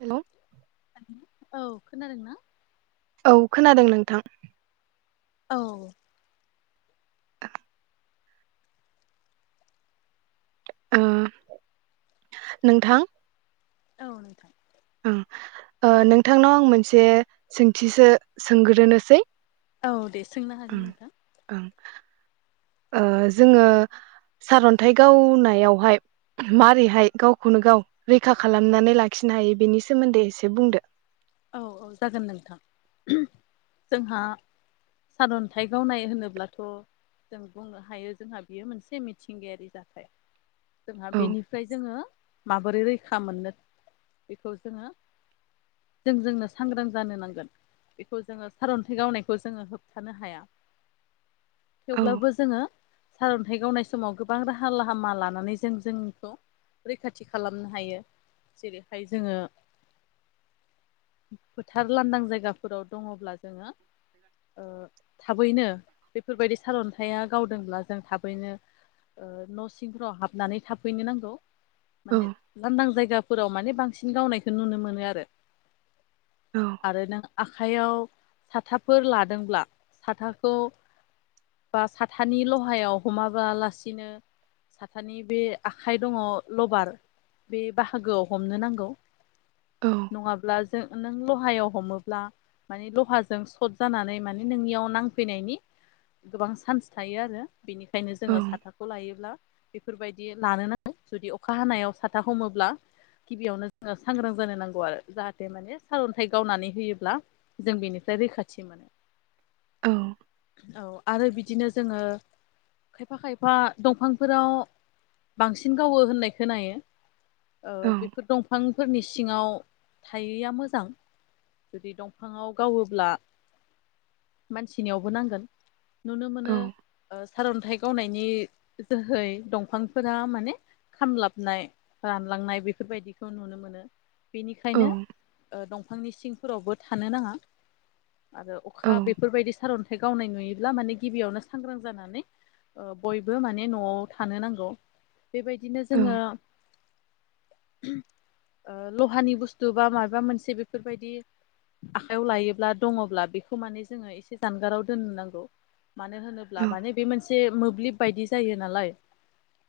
Hello औ खोनादों ना? औ खोनादों नोंथां। औ ओ नोंथां औ नोंथां। ओं ओ नोंथांनाव आं मोनसे सोंथिसो सोंग्रोनोसै औ दे। सोंनो हागोन ओं नोंथां। ओं ओ जोंङो सारन्थाइ गावनायावहाय मारैहाय गावखौनो गाव रैखा खालामनानै लाखिनो हायो बेनि सोमोन्दै एसे बुंदो। औ औ जागोन नोंथां जोंहा सारन्थाइ गावनाय होनोब्लाथ' जों बुंनो हायो जोंहा बियो मोनसे मिथिंगायारि जाथाय जोंहा औ बेनिफ्राय जोङो माबोरै रैखा मोननो बेखौ जोङो जों जोंनो सांग्रां जानो नांगोन बेखौ जोङो सारन्थाइ गावनायखौ जोङो होबथानो हाया औ थेवब्लाबो जोङो सारन्थाइ गावनाय समाव गोबां राहा लाहामा लानानै जों जोंखौ रैखाथि खालामनो हायो जेरैहाय जोङो फोथार लांदां जायगाफोराव दङब्ला जोङो ओ थाबैनो बेफोरबायदि सारन्थायाइया गावदोंब्ला जों थाबैनो ओ न' सिंफोराव हाबनानै थाबफैनो नांगौ। औ माने लांदां जायगा फोराव माने बांसिन गावनायखौ नुनो मोनो आरो औ आरो नों आखाइयाव साथाफोर लादोंब्ला साथाखौ बा साथानि लहायाव हमाबालासिनो साथानि बे आखाइ दङ लबार बे बाहागोआव हमनो नांगौ। औ नङाब्ला जों नों लहायाव हमोब्ला माने लहाजों सट जानानै मान नोंनियाव नांफैनायनि गोबां चान्स थायो आरो बेनिख खायनो औ जोङो साथाखौ लायोब्ला बेफोरबायदि लानो नाङा जुदि अखा हानायाव साथा हमोब्ला गिबियावनो जोङो सांग्रां जानो नांगौ आरो जाहाथे माने सारअन्थाइ गावनानै होयोब्ला जों बेनिफ्राय रैखाथि मोनो। औ। औ आरो बिदिनो जोङो खायफा खायफा दंफांफोराव बांसिन गावो होननाय खोनायो ओ औ बेफोर दंफांफोरनिस सिङाव थायैया मोजां जुदि दंफाङाव गावोब्ला मानसिनियावबो नांगोन। नुनो मोनो ओ सारअन्थाइ गावनायनि जोहै दंफांफोरा माने खामलाबनाय रानलांनाय बेफोरबायदिखौ नुनो मोनो बि खायनो ओ दं बिफांनि सिंफोरावबो थानो नाङा। आरो औ अखा बेफोरबायदि सारअन्थाइ गावनाय नुयोब लामानि गिबियावनो सांग्रां जानानै ओ बयबो माने न'आव थानो नांगौ। बेबायदिनो जोङो। ओ लहानि बुस्थ थुबा मायबा मोनसे बेफोरबायदि आखाइयाव लायोब्ला दङब्ला बेखौ माने जोङो एसे जानगाराव दोननो नांगौ। मानो होनोब्ला औ माने बे मोनसे से मोब्लिब बायदि जायो नालाय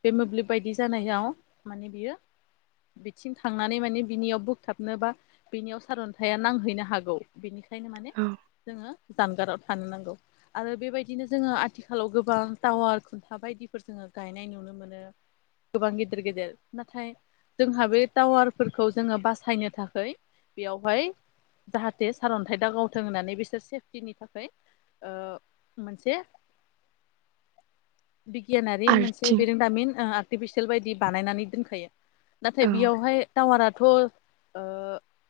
बे मोब्लिब बायदि जानायाव माने बियो बिथिं थांनानै माने बिनियाव बो थाबनोबा बेनियाव सारअन्थाइया नांहैनो हागौ बेनिख खायनो माने औ जोङो। जानगाराव थानो नांगौ आरो बेबायदिनो जोङो आथिखालाव गोबां टावार खुन्था बायदिफोर जोङो गायनाय नुनो मोनो गोबां गेदेर गेदेर नाथाय जोंहा बे टावारफोरखौ जोङो बास सायनो थाखै बियावहाय जाहाथे सारअन्थाइ दा गावथों होननानै बिसोर सेफटिनि थाखाय ओ मोनसे बिगियानारि मोनसे आर्थिं बिरोंदामिन ओ बि बिसियेल बायदि बानायनानै दोनखायो। नाथाय औ बियावहाय टावारा [inaudible] ओ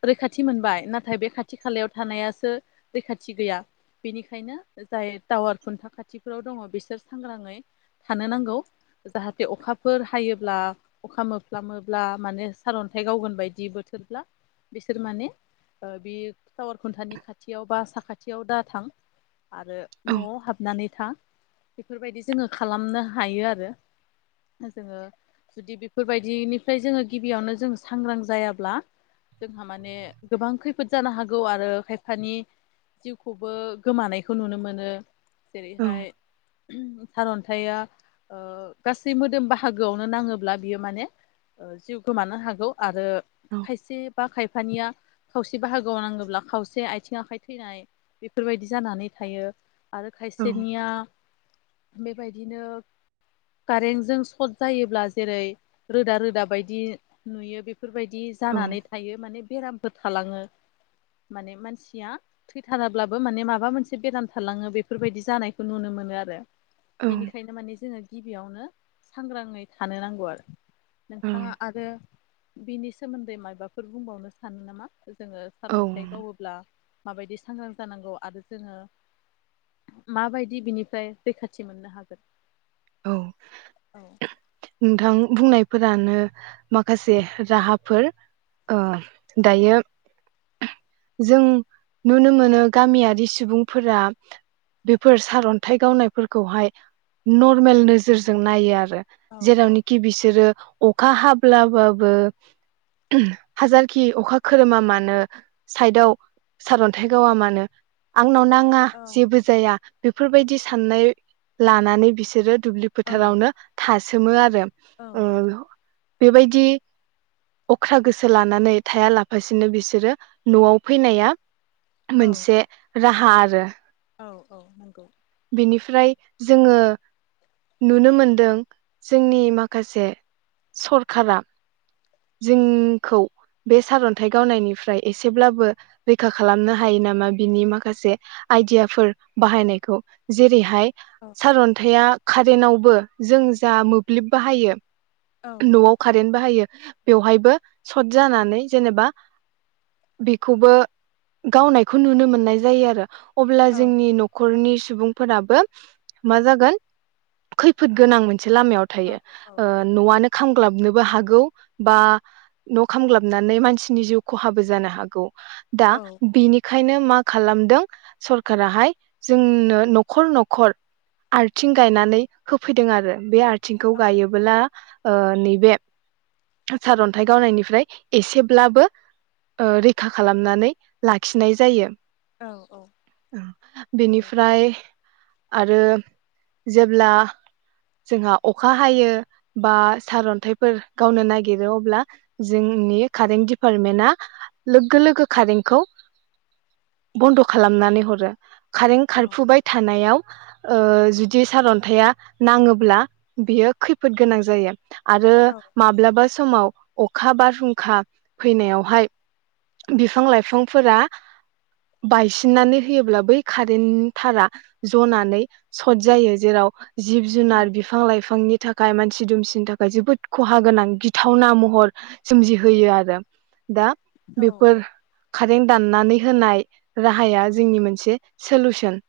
रैखाथि मोनबाय नाथाय बे खाथि खालायाव थानायासो रैखाथि गैया बेनिखायनो जाय टावार खुन्था खाथिफोराव दङ बिसोर सांग्राङै थानो नांगौ जाहाथे अखाफोर हायोब्ला अखा मोफ्लामोब्ला माने सारअन्थाइ गावगोन बायदि बो थोरब्ला बिसोर माने ओ बि टावार खुन्थानि खाथियाव बा साखाथियाव दा थां। आरो औ न'आव हाबनानै था बेफोरबायदि जोङो खालामनो हायो आरो जोङो जुदि बेफोरबायदिनिफ्राय जोङो गिबियावनो जों सांग्रां जायाब्ला जोंहा माने गोबां खैफोद जानो हागौ आरो खायफानि जिउखौबो गोमानायखौ नुनो मोनो। औ जेरैहाय सारअन्थाइया ओ गासै मोदोम बाहागोआवनो नाङोब्ला बियो माने ओ जिउ गोमानो हागौ आरो औ खायसे बा खाय फानिया खावसे बाहागोआव नांगोब्ला खावसे आथिं आखाय थैनाय बेफोरबायदि जानानै थायो। आरो औ खायसेनिया बेबायदिनो कारेन्टजों सर्ट जायोब्ला जेरै रोदा रोदा बायदि नुयो बेफोरबायदि जानानै थायो माने बेराम बो थालाङो माने मानसिया थैथाराब्लाबो माने माबा मोनसे बेराम थालाङो बेफोरबायदि जानायखौ नुनो मोनो आरो बेनिखायनो माने जोङो गि बियावनो सांग्राङै थानो नांगौ आरो नोंथाङा आरो बिनि सोमोन्दै मायबाफोर बुंबावनो सानो नामा? जोङो औ सारन्थाइ गावोब्ला माबायदि सांग्रां जानांगौ आरो जोङो माबायदि बिनिफ्राय रैखाथि मोननो हागोन औ औ औ नोंथां बुंनायफोरानो माखासे राहाफोर ओ दायो जों नुनो मोनो गामियारि सुबुंफोरा बेफोर सारन्थाइ गावनायफोरखौहाय नरमेल नोजोरजों नायो आरो औ औ जेरावनोखि बिसोरो अखा हा ब्लाबाबो हाजारखि अखा खोरोमा मानो साइदाव सारन्थाइ गावा मानो आ आंनाव नाङा जेबो जाया बेफोरबायदि साननाय लानानै बिसोरो दुब्लि औ फोथारावनो था सोमो आरो औ औ बेबायदि अख्रा गोसो लानानै थाया लाफासिनो बिसोरो न'आव फैनाया औ मोनसे राहा आरो औ औ नंगौ बिनिफ्राय जोङो नुनो मोनदों जोंनि माखासे सरखारा जोंखौ बे सारन्थाइ गावनायनिफ्राय एसेब्लाबो रैखा खालामनो हायो नामा बिनि माखासे आइडियाफोर बाहायनायखौ जेरैहा हाय सार'न्थाइआ कारेनावबो जों जा मोब्लिब बाहायो औ औ न'आव कारेन बाहायो बेवहायबो सर्ट जानानै जेनेबा बेखौबो गावनायखौ नुनो मोननाय जायो आरो अब्ला औ जोंनि न'खरनि सुबुंफोराबो मा जागोन खैफोद गोनां मोन मोनसे लामायाव औ थायो ओ न'आनो खामग्लाबनोबो हागौ बा न' खामग्लाबनानै मानसिनि जिउ खहाबो जानो हागौ दा औ बिनि खायनो मा खालामदों सरखाराहाय जोंनो न'खर न'खर आरथिं गायनानै होफैदों आरो बे आर थिंखौ औ गायोबोब्ला ओ नैबे सारन्थाइ गावनायनिफ्राय एसेब्लाबो ओ रैखा खालामनानै लाखिनाय जायो औ औ नंगौ बेनिफ्राय आरो जेब्ला जोंहा अखा हायो बा सारन्थाइफोर गावनो नागिरो अब्ला जोंनि कारें दिपार्टमेन्टआ लोगो लोगो कारेंखौ बन्द' खालामनानै हरो कारें औ खारफुबाय थानायाव ओ जुदि सारन्थाया नाङोब्ला बियो खैफोद गोनां जायो। आरो औ माब्लाबा समाव अखा, बारहुंखा फैनायावहाय बिफां-लाइफांफोरा बायसिननानै होयोब्ला बै कारेननि थारा जनानै सट जायो जेराव औ जिब-जुनार, बिफां-लाइफांनि थाखाय मानसि-दुमसिनि थाखाय जोबोद खहा, गोनां गिथावना महर सोमजिहोयो आरो। दा औ बेफोर कारें दाननानै होनाय राहाया जोंनि मोनसे सोलुसन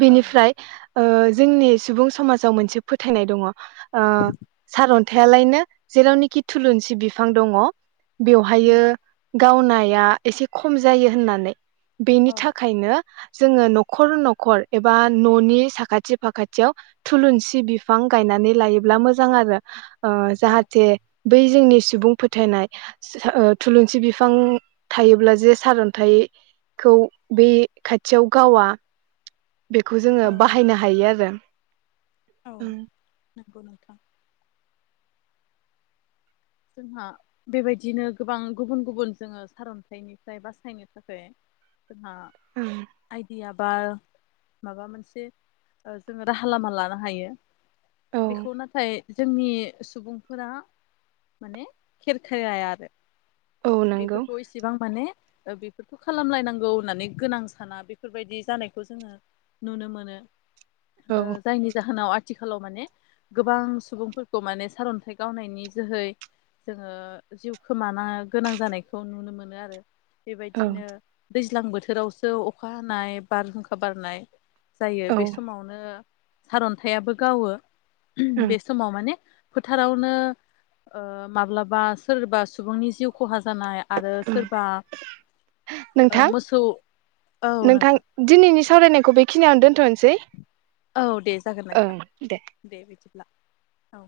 बेनिफ्राय ओ जोंनि सुबुं समाजाव मोनसे फोथायनाय दङ ओ सार अन थायालायनो जेरावनोखि थुलुनसि बिफां दङ बेवहायो गावनाया एसे खम जायो होननानै। बेनि औ थाखायनो जोङो न'खर नख खर एबा न'नि साखाथि फाखाथियाव थुलुनसि बिफां गायनानै लायोब्ला मोजां आरो। ओ औ जाहाथे बै जोंनि सुबुं फोथायनाय ओ थुलुनसि बिफां थायोब्ला जे सारन्थाइखौ बै खाथियाव गावा बेखौ जोङो औ बाहायनो हायो आरो। औ नोंगौ नोंथां। जोंहा बेबायदिनो गोबां गुबुन गुबुन जोंङो सारन्थाइनिफ्राय बासायनो थाखाय जोंहा आइदिया बा माबा मोनसे ओ जोंङो राहा लामा लानो हायो। औ बेखौ नाथाय जोंनि सुबुंफोरा माने खेरखेराया आरो। औ नंगौ बेफोरखौ इसेबां माने ओ बेफोरखौ खालामलायनांगौ होननानै गोनां साना बेफोरबायदि जानायखौ जोंङो नुनो मोनो। ओ औ जायनि जाहोनाव आ थिखालाव माने गोबां सुबुंफोरखौ माने सारन्थाइ गावनायनि जोहै जोंङो जिउ खोमानो गोनां जानायखौ नुनो मोनो आरो। औ बेबायदिनो दैज्लां बोथोरावसो अखा हानाय बारहुंखा बारनाय जायो औ बे समावनो सारन्थायाबो गावो। बे समाव माने फोथारावनो ओ माब्लाबा सोरबा सुबुंनि जिउ खहा जानाय आरो सोरबा नोंथां मोसौ औ नोंथां। सावरायनायखौ बेखिनियावनो दोनथ'नोसै। औ दे जागोन ओं नोंथां दे दे बिदि ब्ला औ